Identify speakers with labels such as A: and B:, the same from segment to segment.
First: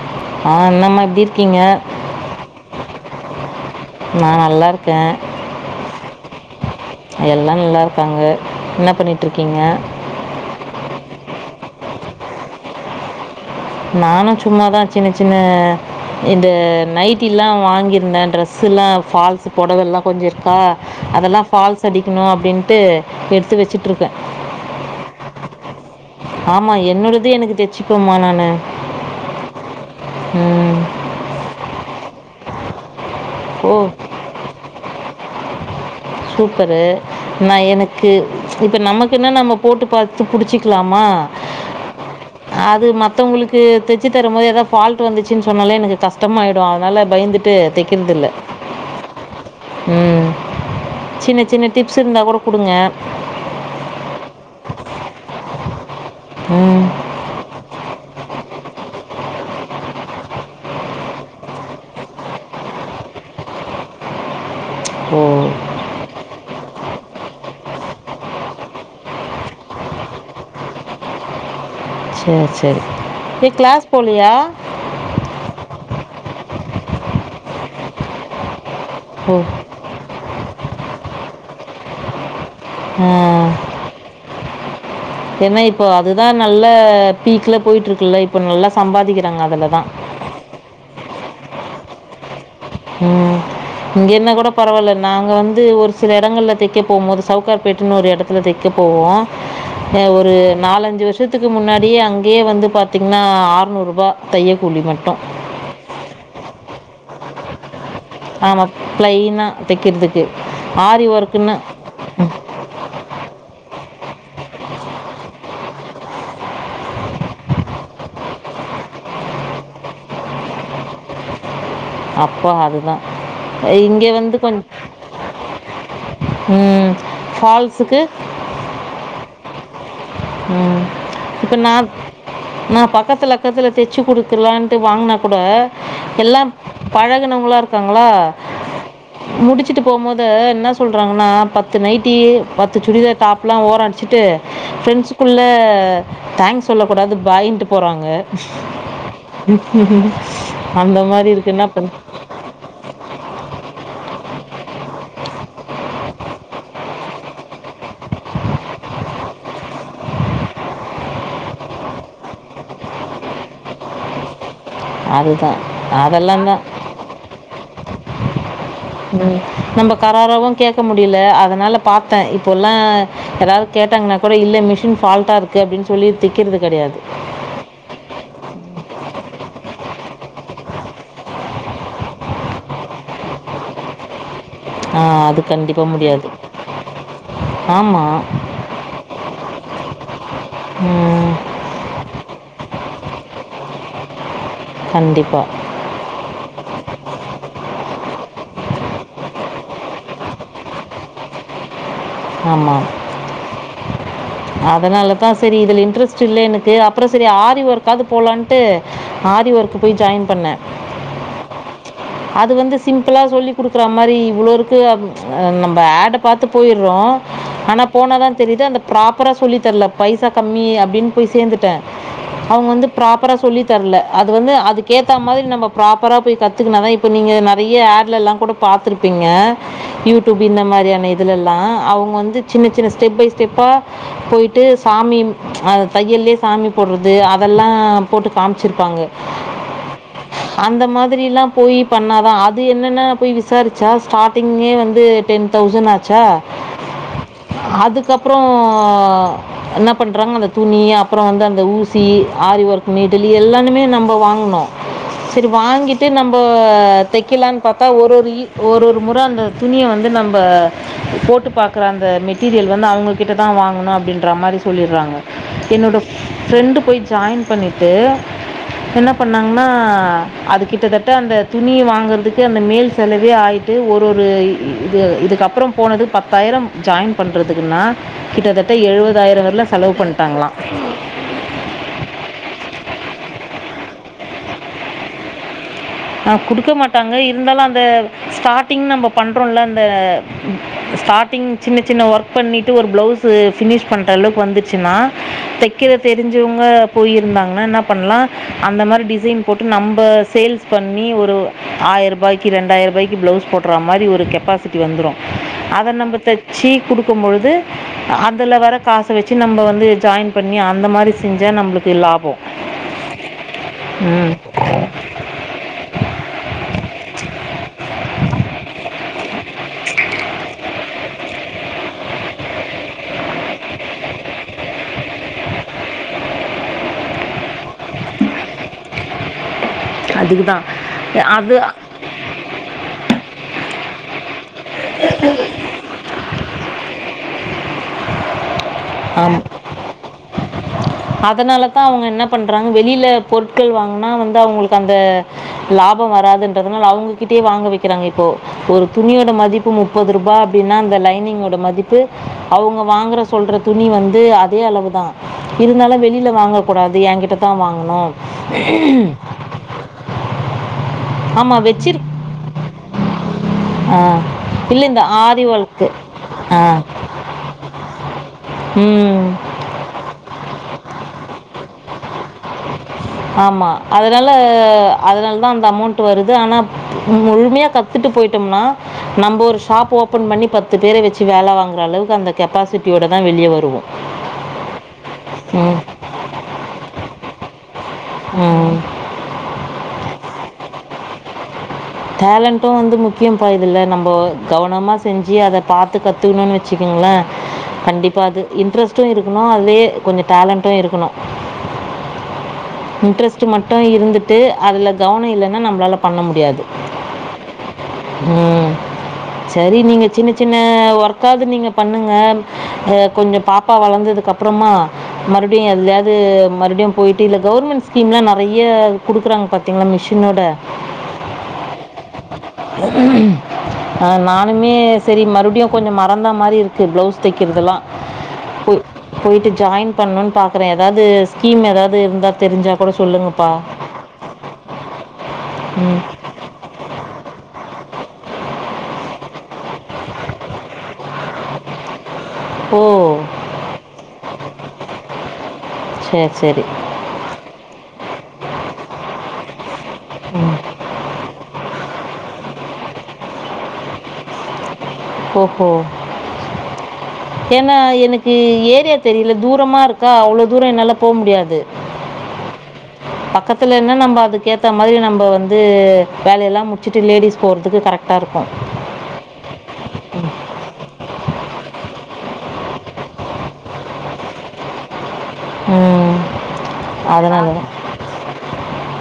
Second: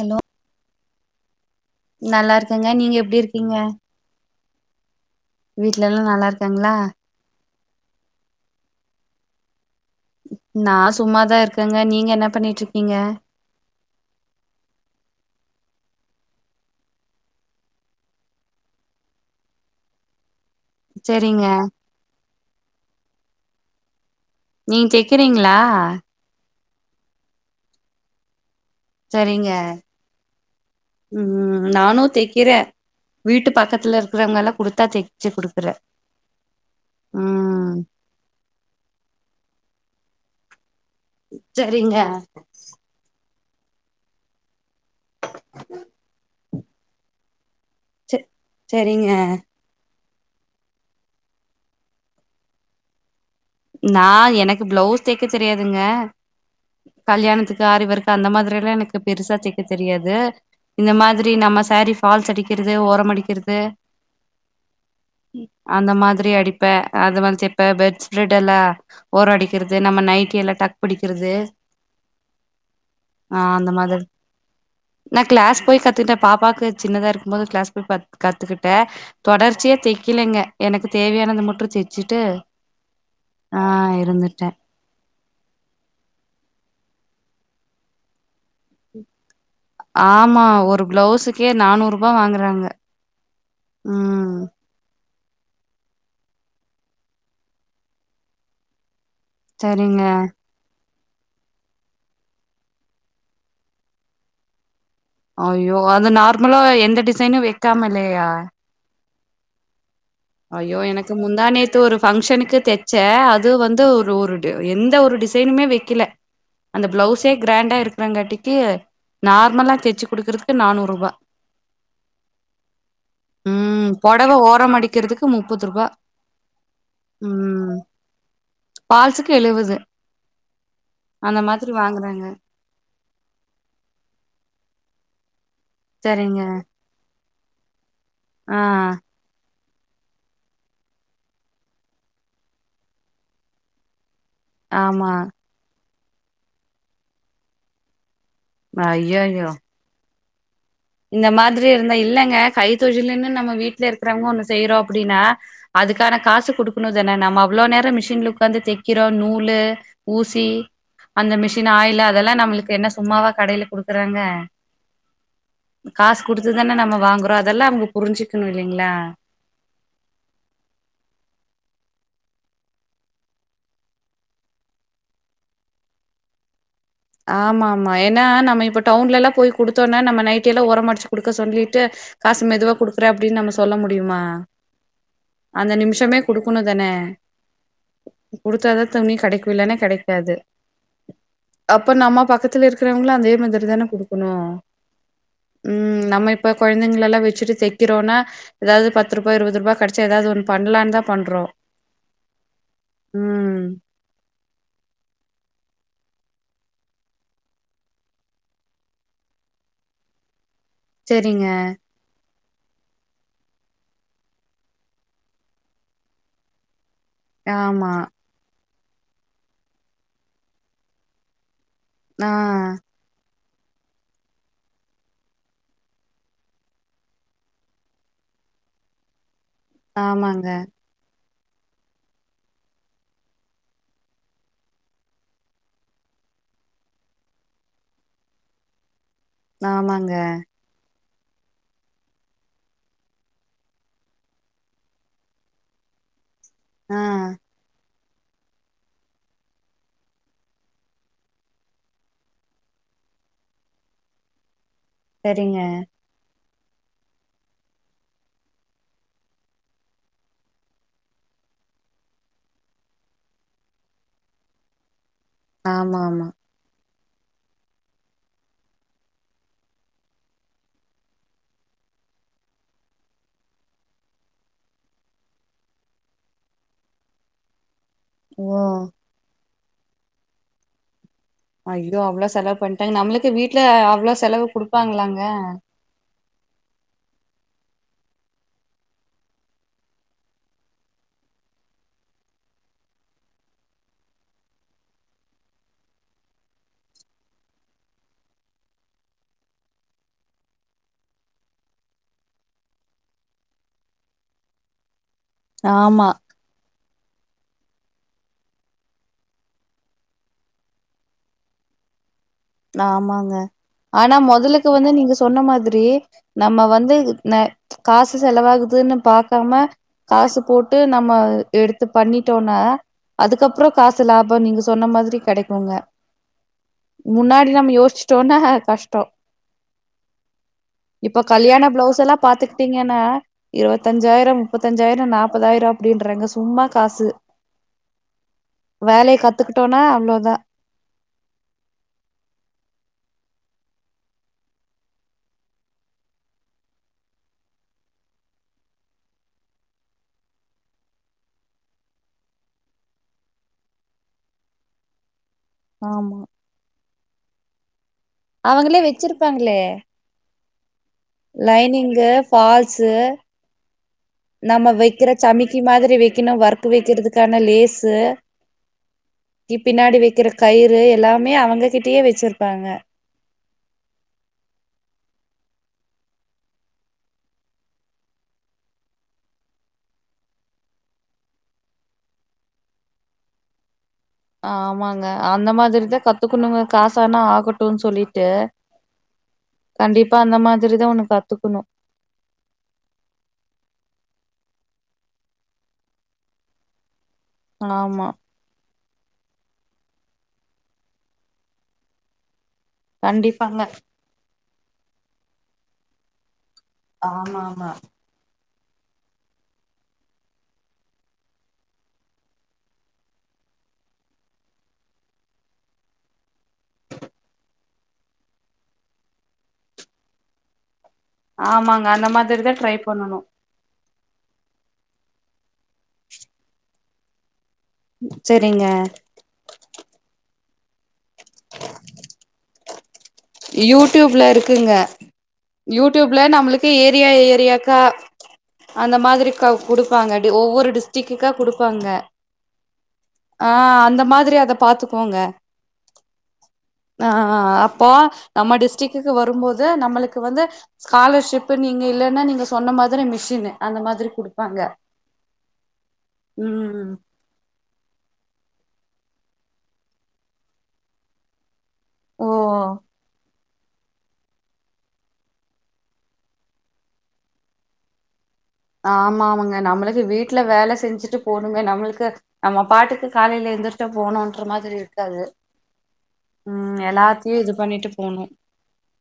A: Hello
B: ஆஹ் என்மா
A: நல்லா இருக்கங்க நீங்க எப்படி இருக்கீங்க
B: எல்லா இருக்கேன்
A: வீட்டு்ல எல்லாம் நல்லா இருக்காங்களா
B: எல்லாம் நல்லா இருக்காங்க என்ன பண்ணிட்டு இருக்கீங்க
A: நான் சும்மாதான் இருக்கேங்க நீங்க என்ன பண்ணிட்டு இருக்கீங்க
B: நானும் சும்மாதான் சின்ன சின்ன இந்த நைட்டி எல்லாம் வாங்கிருந்தேன் ட்ரெஸ் எல்லாம் பால்ஸ் புடவெல்லாம் கொஞ்சம்
A: செரிங்க
B: அதெல்லாம் பால்ஸ் அடிக்கணும் அப்படின்ட்டு எடுத்து வச்சுட்டு இருக்கேன்
A: நீங்க தக்கிறீங்களா
B: ஆமாம் என்னோடத எனக்கு தச்சுப்பேமா நானு
A: சரிங்க
B: உம்
A: நானும் தைக்கிறேன் வீட்டு
B: ஓ
A: பக்கத்துல இருக்கறங்கல்லாம் குடுத்து தச்சு கொடுக்குற
B: சூப்பரு நான் எனக்கு இப்ப நமக்கு என்ன நம்ம போட்டு பாத்து புடிச்ச கலாமா
A: செரிங்க
B: அது மத்தவங்களுக்கு தைச்சு தரும் போது ஏதாவது பால்ட் வந்துச்சுன்னு சொன்னாலே எனக்கு கஷ்டமாயிடும் அதனால பயந்துட்டு
A: செ
B: தைக்கிறதில்லை
A: செரிங்க
B: ம் சின்ன சின்ன டிப்ஸ் இருந்தா கூட கொடுங்க
A: நான் எனக்கு பிளவுஸ் தைக்க தெரியாதுங்க
B: ம்
A: கல்யாணத்துக்கு ஆறிஒர்க்கு அந்த மாதிரி எனக்கு பெருசா தைய்க்க தெரியாது இந்த மாதிரி நம்ம சாரி பால்ஸ் அடிக்கிறது ஓரம் அடிக்கிறது
B: ஓ
A: அந்த மாதிரி அடி இப்ப அது மாதிரி செட்டா பெட்ஸ் பட் எல்லாம் ஓர் அடிக்கிறது நம்ம நைட எல்லாம் டக் பிடிக்கிறது
B: சரி சரி
A: ஆ
B: நீ
A: அந்த
B: கிளாஸ்
A: மாதிரி
B: போலியா
A: இந்த பாப்பாவுக்கு சின்னதாக இருக்கும்போது கிளஸ் போய் கத்துக்கிட்டு ட
B: ஓ
A: தொடர்ச்சியா தைக்கிலங்க எனக்கு தேவையான அந்த முற்று தச்சுட்டு
B: ஹாம்
A: ஆஹ் இருந்துட்டேன்
B: ஏன்னா இப்போ அதுதான் நல்லா பீக்ல போயிட்டு இருக்குல்ல இப்ப நல்லா சம்பாதிக்கலாம்
A: ஆமா ஒரு பிளவுஸ் கே நானூறுபா வாங்குறாங்க
B: ம் இங்க என்ன
A: ம்
B: கூட பரவாயில்ல நாங்க வந்து ஒரு சில சில இடங்களில் தைக்க போகும் போது சவுக்கார்பேட்டுன்னு ஒரு இடத்துல தைக்க போவோம்
A: சரிங்க
B: ஒரு நாலஞ்சு வருஷம் வருஷத்துக்கு முன்னாடியே அங்கேயே வந்து பார்த்தீங்கன்னா ஆறுநூறுபா தையக்கூலி மட்டும்
A: அய்யோ அது நார்மலா எந்த டிசைனும் கம இல்லையா
B: பிளைனா தைக்கிறதுக்கு
A: ஐயோ
B: ஆரி
A: எனக்கு
B: ஒர்க்குன்னு
A: முந்தானேத்து ஒரு பஃங்க்ஷனுக்கு தைச்சேன் அது வந்து ஒரு ருடு எந்த ஒரு டிசைனுமே வைக்கல அந்த பிளவுஸே கிராண்டா இருக்கிறங்காட்டிக்கு நார்மலா தச்சு குடுக்கறக்கு நானூறு ரூபாய்
B: அப்போ அதுதான் இங்க வந்து கொஞ்ச
A: தைக்குறதுக்கு முப்பது ரூபாய் உம்
B: ஃபால்ஸுக்கு
A: பால்ஸுக்கு எழுவது
B: உம்
A: அந்த
B: இப்ப
A: மாதிரி
B: நான்
A: வாங்குறாங்க
B: நான் பக்கத்துல அக்கத்துல தச்சு குடுக்கலான் போய் வாங்கினா கூட
A: சரிங்க
B: எல்லாம் பழகுனவங்களா சா ல
A: ஆ
B: முடிச்சுட்டு போகும்போது என்ன சொல்கிறாங்கன்னா பத்து நைட்டி பத்து சுடிதார் டாப்பொல்லாம் ஓரம் அடிச்சிட்டு
A: ஆமா
B: தேங்க்ஸ் சொல்ல கூடாது பாயின்ட்டு போறாங்க
A: ஐயையோ
B: உம்ம்
A: இந்த மாதிரி இருந்தா இல்லைங்க கை தொழிலன்னு நம்ம வீட்டுல இருக்கிறவங்க ஒன்னு செய்யறோம் அப்படின்னா அதுக்கான காசு குடுக்கணும் தானே நம்ம அவ்வளவு நேரம் மிஷின்ல உட்காந்து தைக்கிறோம் நூலு ஊசி அந்த மிஷின் ஆயில் அதெல்லாம் நம்மளுக்கு என்ன சும்மாவா கடையில குடுக்குறாங்க
B: அதுதான்
A: காசு
B: அதெல்லாம் தான்
A: குடுத்துதான நம்ம வாங்குறோ அதெல்லா அவங்க புரிஞ்சுக்கணு இல்லைங்களா
B: உ நம்ம கராரவும் கேட்க முடியல அதனால பார்த்தேன் இப்போல்லாம் யாரும் கேட்டாங்கன்னா கூட இல்லை மிஷின் ஃபால்ட்டாக இருக்குது அப்படின்னு சொல்லி திக்கிறது கிடையாது
A: ஆமா ஆமா ஏன்னா நம்ம இப்ப டவுன்ல எல்லாம் போய் கொடுத்தோம்னே நம்ம நைட் எல்லாம் உர அடிச்சு குடுக்க சொல்லிட்டு காசு மெதுவா குடுக்குற அப்படின்னு நம்ம சொல்ல முடியுமா
B: ஆ, அது
A: அந்த
B: கண்டிப்பாக
A: நிமிஷமே
B: முடியாது
A: குடுக்கணும் தானே
B: ஆமாம்
A: குடுத்தாத துணி கிடைக்கு இல்லனா கிடைக்காது ஆமா பக்கத்துல இருக்கிறவங்கள அதே மாதிரி தானே குடுக்கணும்
B: கண்டிப்பா
A: குழந்தைங்க எல்லாம் வச்சுட்டு தைக்கிறோம்னா ஏதாவது பத்து ரூபாய் இருபது ரூபாய் கிடைச்சா ஏதாவது ஒன்னு பண்ணலான்னு தான் பண்றோம்
B: ஆமா அதனாலதான் சரி இதுல இன்ட்ரெஸ்ட் ச்சி இல்ல எனக்கு அப்புறம் சரி ஆரி ஒர்க்காவது போலான்ட்டு ஆரி ஒர்க்க் போய் ஜாயின் பண்ணேன்
A: சரிங்க
B: அது வந்து சிம்பிளா சொல்லி குடுக்குற மாதிரி இவ்வளோருக்கு நம்ம ஆட பார்த்து போயிரு ஆனா
A: ஆமா
B: போனாதான் தெரியுது அந்த ப்ராப்பராக சொல்லித்தரல பைசா கம்மி அப்படின்னு போய் சேந்துட்டேன்
A: ஆ
B: அவங்க வந்து ப்ராப்பரா சொல்லி தரல அது வந்து அதுக்கேத்தா மாதிரி நம்ம ப்ராப்பராக போய் கத்துக்கனா தான் இப்போ நீங்கள் நிறைய ஆட்லா கூட பார்த்துருப்பீங்க யூடியூப்
A: ஆமாங்க
B: இந்த மாதிரியான இதல் அவங்க வந்து சின்ன சின்ன ஸ்டெப் பை ஸ்டெப்பாக போய்டட்டு சாமி தையல்லே சாமி போடுறது அதெல்லாம் போட்டு காமிச்சிருப்பாங்க
A: ஆமாங்க
B: அந்த மாதிரிலாம் போய் பண்ணாதான் அது என்னென்னா போய் விசாரிச்சா ஸ்டார்ட்டிங்கே வந்து டென் தௌசண்ட் ஆச்சா
A: ஆ
B: அதுக்கப்பறம் அப்புறம் நா பண்ணுறாங்க அந்த துணி அப்புறம் வந்து அந்த ஊசி ஆரி ஒர்க் நீடில் எல்லானுமே நம்ம வாங்கினோம் சரி
A: சரிங்க
B: வாங்கிட்டு நம்ம தைக்கலாம்னு பார்த்தா ஒரு ஒரு ஒரு ஒரு முறை அந்த துணியை வந்து நம்ம போட்டு போட்டு பாக்கற அந்த மெட்டீரியல் வந்து அவங்க கிட்ட தான் வாங்கணும் அப்படின்ற மாதிரி சொல்லிடுறாங்க என்னோட
A: ஆமா ஆமா
B: ப்ரெண்டு போய் ஜாயின் பண்ணிட்டு என்ன பண்ணாங்கன்னா அது கிட்டத்தட்ட அந்த துணி வாங்கறதுக்கே அந்த மேல் செலவே ஆகிட்டு ஒரு ஒரு இது இதுக்கப்பபறம் போனது பத்தாயிரம் ஜாயின் பண்ணுறதுக்குன்னா
A: ஓ
B: கிட்டத்தட்ட எழுவதாயிரம் வரல செலவு பண்ணிட்டாங்களாம்
A: ஐயோ அவ்வளவு செலவு பண்ணிட்டாங்க நம்மளுக்கு வீட்டு்ல அவ்வளவு செலவு கொடுப்பாங்களாங்க
B: ஆ குடுக்க மாட்டாங்க இருந்தாலும் அந்த ஸ்டாரிங் நம்ம பண்றோம்ல அந்த ஸ்டாரிங் சின்ன சின்ன ஒர்க் பண்ணிட்டு ஒரு பிளவுஸ் பினிஷ் பண்ற அளவுக்கு வந்துருச்சுனா தைக்க தெரிஞ்சவங்க போயிருந்தாங்கன்னா என்ன பண்ணலாம் அந்த மாரி டிசைன் போட்டு நம்ம சேல்ஸ் இப்ப நீ ஒரு ஆயிரருபாய்க்கு ரெண்டாயிரருபாய்க்கு பிளஸ் போட்டுற மாரி ஒரு கெப்பாசிட்டி வந்துடும் அத
A: ஆமா
B: நம்ம தைச்சு குடு இருக்கும்பொழுது அதில் வர காச வச்சு நம்ம வந்து ஜாயின் பண்ணி அந்த மாதிரி செஞ்சா நம்மளுக்கு லாபோம்
A: ஆமாங்க ஆனா முதலுக்கு வந்து நீங்க சொ சொன்ன மாதிரி நம்ம வந்து காசு செலவாகுதுன்னு பா க்காம காசு போட்டு நம்ம எடுத்து பண்ணிட்டோம்னா அதுக்கப்பறம் காசு லாபம் நீங்க சொன்ன மாதிரி கெடைக்குங்க முன்னாடி நம யோச்சிட்டோம்னா கஷ்டம்
B: அதுக்கு தான்
A: இப்ப
B: அது
A: கல்யாண பிளவுஸ் எல்லாம் பாத்துகிட்டீங்கன்ன இரவத்தஞ்சாயிரம் முப்பத்தஞ்சாயிரம் நாற்பதாயிரம் அப்டின்றங்க சும்மா காசு வேலய
B: ஆமாம்
A: கத்துக்கிட்டோம்னா அவ்ளோதா
B: அதனால தான் அவங்க என்ன பண்றாங்க வெளியில பொருட்கள் வாங்கனா வந்து அவங்களுக்கு அந்த லாபம் வராதுன்றதுனால அவங்ககிட்டயே வாங்க வைக்கிறாங்க இப்போ ஒரு துணியோட மதிப்பு முப்பது ரூபா அப்டின்னா அந்த லைனிங்கோட மதிப்பு அவங்க வாங்க சொல்றத துணி வந்து அதே அளவு தான் இருந்தாலும்
A: ஆமா
B: வெளியில வாங்க கூடாது என்கிட்ட தான் வாங்கனும்
A: அவங்களே வச்சிருப்பாங்களே
B: ஆமாம்
A: லைனிங்
B: வச்சிரு
A: ஃபால்ஸ்
B: ஆ
A: [inaudible] நம்ம
B: இல்லை இந்த
A: வைக்கிற
B: ஆரி
A: சமக்கி
B: ஒர்க்கு
A: மாரி வைக்கணும்
B: ஆ
A: ஒர்க்கு வைக்கிறதுக்கான லேசு
B: ம்
A: கி பின்னாடி வைக்கிற கயிறு எல்லாமே அவங்க கிட்ட ஒட்டிய வச்சிருப்பாங்க
B: ஆமாம அதனால அதனால தான் அந்த அமௌண்ட் வருது ஆனா முழுமையாக கத்துட்டு போயிட்டோம்னா நம்ம ஒரு ஷாப் ஓப்பன் பண்ணி பத்து பேர வச்சு வேல வாங்குற அளவுக்கு அந்த கெப்பாசிட்டியோட தான் வெளிய வருவோம்
A: ஆமாங்க அந்த
B: ம்
A: மாதிரிதான் கத்துக்கணுங்க காசானா ஆகட்டும்னு சொல்லி ய
B: ம்
A: கண்டிப் இப்ப அந்த மாரிதான் ஒன்னு கத்துக்கணும்
B: டேலண்ட்டும் வந்து முக்கியம் பா இதுல நம்ம கவனமாக செஞ்சு அத பாத்து கத்துக்குணோம்னு வச்சுக்கோங்களேன்
A: ஆமா
B: கண்டிப்பா அது இன்ட்ரெஸ்ட் [inaudible] அதுலயே கொஞ்சம் டேலண்ட்டும் இருக்கணும் இன்ட்ரெஸ்ட்
A: கண்டிப்பாங்க
B: மட்டும் இருந்து ட்டு அதுலகவனம் இல்லன்னா நம்மளால் பண்ண முடியாது
A: ஆமா ஆமா
B: ம் செரி நீங்க சின்ன சின்ன ஒர்க்காவது நீங்க பண்ணுங்க கொஞ்சம் பாப்பா வளர்ந்ததுக்கு அப்பறமா மறுபடியும் எதாவது மறுபடியும் போயிட்டு இல்ல கவர்மெண்ட் ஸ்கீம் எலாம் நெறைய குடுக்குறாங்க பாத்தீங்களா மிஷினோட
A: ஆமாங்க அந்த மாரிதான் ட்ரை பண்ணணும்
B: நானுமே செரி மறுபடியும் கொஞ்சம் மறந்தா மாரி இருக்கு ப்ளவுஸ் தைக் இதல்லாம்
A: செரிங்க
B: போயிட்டு ஜாயின் பண்ணணும் பார் எதாவது ஸ்கீம் ஏதாவது இருந்தா தெரிஞ்சா கூட சொல்லுங்கப்பா.
A: யூடியூப்ல இருக்குங்க
B: ம்.
A: யூடியூப்ல நம்மளுக் ஏரியா ஏரியாக்க அ அந்த மாதிரி க குடுப்பாங்க டி ஒவ்வொரு டிஸ்ட்ரிக்குக்கா குடுப்பாங்க
B: ஓ!
A: ஆஹ் அந்த மாதிரி அத பாத்துக்கோங்க
B: சரி, சரி.
A: ஆஹ் அப்போ நம்ம டிஸ்ட்ரிக்குக்கு வரும்போது நம் நம்மளுக்கு வந்து
B: ம்.
A: ஸ்காலர்ஷிப் இப்ப நீங்க இல்லைன்னா நீங்க சொன்ன மாதிரி மிஷினு அந்த மாதிரி குடுப்பாங்க
B: ஓஹோ
A: ம்
B: ஏன்னா எனக்கு ஏரியா தெரியல தூரமா இருக்கா அவ்ளோ தூரோ என்னால போவ முடியாது
A: ஓ ஓ
B: பத்தலன்ன நம்ம அதுக்கு ஏற்ற மாரி நம்ம வந்து வேலயல்லாம் முச்சட்டு லேடிஸ் போறதுக்கு கரெக்டாக இருக்கும்
A: ஆமா ஆமாங்க நம்மளுக்கு வீட்ல வேல செஞ்சுட்டு போணுங்க நம்மளுக்கு நம்ம பாட்டுக்கு காலைல எந்திரிச்சோ போணோன்ற மாதிரி இருக்காது
B: உம்
A: ம் எல்லாத்தையு இது
B: அதனாலதான்
A: பண்ணிட்டு போணு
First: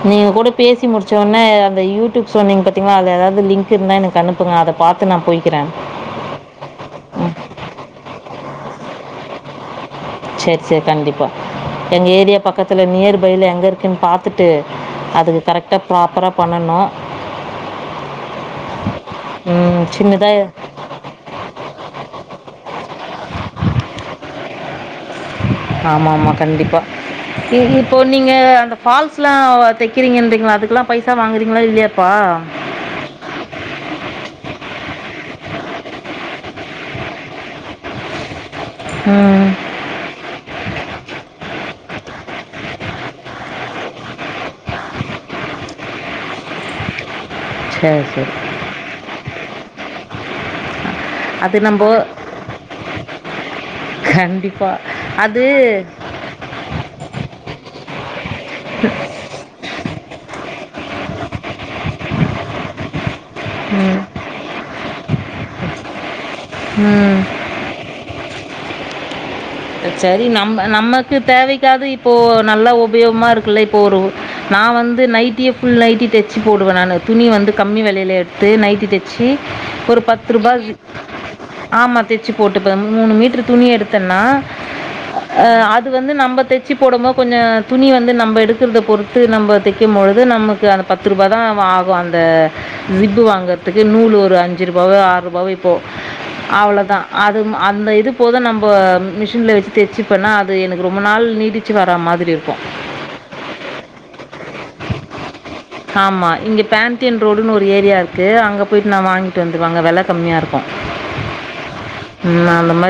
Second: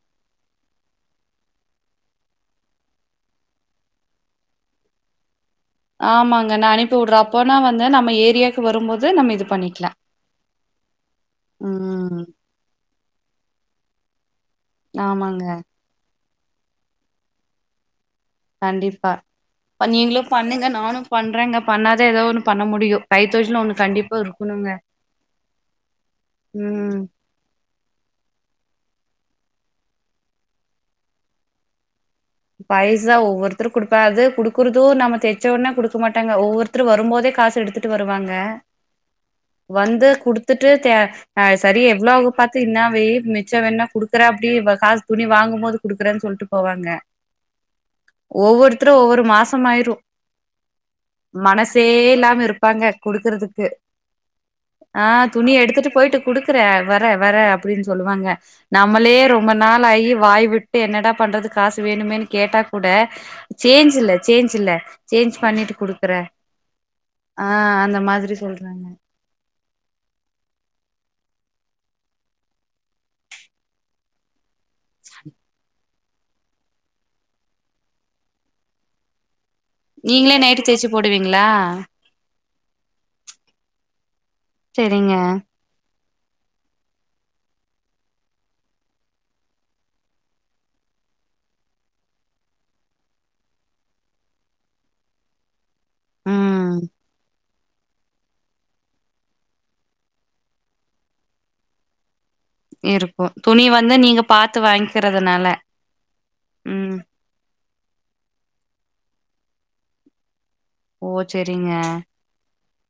B: நீங்க கூட பேசி முடிச்ச உனே அந்த யூடியூப் சொன்னீங்க பாத்திங்களா அதுல ஏதாவது லிங்க் இருந்தா எனக்கு அனுப்புங்க அத பாத்து நான் போய்க்
A: ஆமாங்க நா அனுப்பி விடுறே அப்பனா வந்து நம்ம ஏரியா க்கு வரும்போது நம்ம இது பண்ணிக்லா
B: சரி சரி கண்டிப்பா எங்க ஏரியா பக்கத்துல நியர் பைல எங்க இருக் [inaudible] பாத்துட்டு அதுக்கு
A: ஆமாங்க
B: கரெக்டா ப்ராப்பரா பண்ணணும்
A: கண்டிப்பா
B: ம்,
A: ப்ப நீங்களு
B: சின்னதாக
A: பண்ணுங்க நானும் பண்றேங்க பண்ணாதா ஏதோ ஒண்ணு பண்ண முடியு கைத்தொழில் ஒண்ணு கண்டிப்பா இருக்கணுங்க
B: ஆமா ஆமா கண்டிப்பா
A: ம்
B: நீங் இப்போ நீங்க அந்த ஃபால்ஸ்லா தெக்கறீங்கன்றீங்களே அதுக்கெல்லா பைசா வாங்குறீங்களா இல்லையா
A: பைசா ஒவ்வொருத்தரு குடுப்ப அது குடு க்குறுது நம்ம தெச்சவுட்னே குடுக்க மாட்டாங்க ஒவ்வொருத்தரு வரும்போதே காசு எடுத்துக்கிட்டு வருவாங்க
B: ம்
A: வந்து குடுத் த்துட்டு த ஆஹ் சரி எவ்ளோ ஆகு பாத்து இன்ன வெய் மிச்ச வேண்ணா குடுக்குறே அப்டி காசு துணி வாங்கும்போது குடுக்கறேன்னு சொல்ட்டு போவாங்க
B: சரி சரி
A: ஒவ்வொருத்தரு ஒவ்வொரு மாச [inaudible]
B: அது
A: மனசே
B: நம்போ
A: இல்லாம இருப்பாங்க குடுக்குறதுக்கு
B: கண்டிப்பா
A: ஆஹ்
B: அது
A: துணிய எடுத்துட்டு போயிட்டு குடுக்குறேன் வர வர [unintelligible] இப்புடின்னு சொல்லுவாங்க நம்மளே ரொம்மன் நான் ஐ வாய்விட்டு என்னடா பண்றது காசு வேணுமேனு கேட்டா கூட சேஞ்சு
B: ம்
A: இல்ல சேஞ்சு இல்ல சேஞ்ச் பண்ணிட்டு குடுக்குறே
B: ம்
A: ஆ அந்த மாத் திரி சொல்றாங்க
B: சரி நம்ம நமக்கு தேவைக்காது இப்போது நல்லா உபயோகமாக இருக்குல இப்போ ஒரு நான் வந்து நைட்டையே ஃபுல் நைட்டி தச்சு போடுவேன் நான் துணி வந்து கம்மி விலையில எடுத்து நைட்டி தச்சு ஒரு பத்து
A: நீங்களே
B: ரூபாய்
A: நைட்டு தேச்சு
B: இருக்கு
A: போடுவீங்களா
B: ஆமா தச்சு போட்டுப்பே மூணு மீட்ரு துணி எடுத்தேன்னா
A: செரிங்க
B: அது வந்து நம்ம தைச்சு போடும் போடும்போது கொஞ்சம் துணி வந்து நம் எடுக்கறத பொறுத்து நம்ம தைக்கும்பொழுது நமக்கு அந்த பத்து ரூபாய தான் ஆகும் அந்த ஜிப்பு வாங்கறிறதுக்கு நூல் ஒரு அஞ்சு ரூப ஆறு ரூப போ
A: ம்
B: அவ்ளோதா அது அந்த இது போதும் நம்ப மிசி வச்சு தச்சுப்பென்ன அது எனக்கு ரொம்ப நாள் நீடிச்சு வர மாதிரி இருக்கு
A: இருக்கு துணி வந்து நீங்க பார்த்து வாங்கிறதுனால
B: ஆமாம் இங்கே
A: ம்
B: பேண்டியன் ரோடுன்னு ஏரியா இருக்கு அங்க போயிட்டு நான் வாங்கிட்டு வந்துருவா அங்க வெல கம்மியா இருக்கு
A: ஓ செரிங்க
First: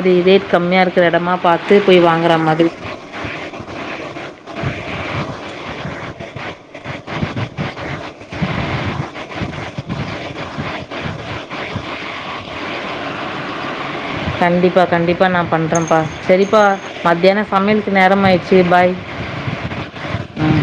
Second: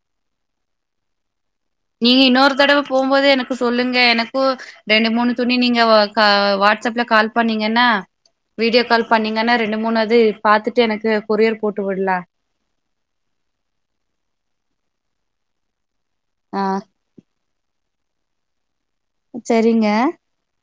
B: இது ரேட் கம்மிய இருகுற இடமா பார்த்து போய்
A: நீ
B: வாங்குற
A: இன்னொரு
B: மாதிரி
A: தடவ போம்போது எனக்கு சொல்லுங்க எனக்கு ரெண்டு மூணு துணி நீங்க வாட்ஸ்அப்ல கால் பண்ணீங்கன்னா வீடியோ கால் பண்ணீங்கன்னா ரெண்டு மூணு இது பாத்துட்டு எனக்கு கொரியர் போட்டு விடலாம்
B: கண்டிப்பா கண்டிப்பா நான் பண்றேப்பா செரிப்பா
A: ஆ
B: மத்தியான சமையல்க் நேரம் ஆயிச்சு பாய்
A: செரிங்க
B: ம்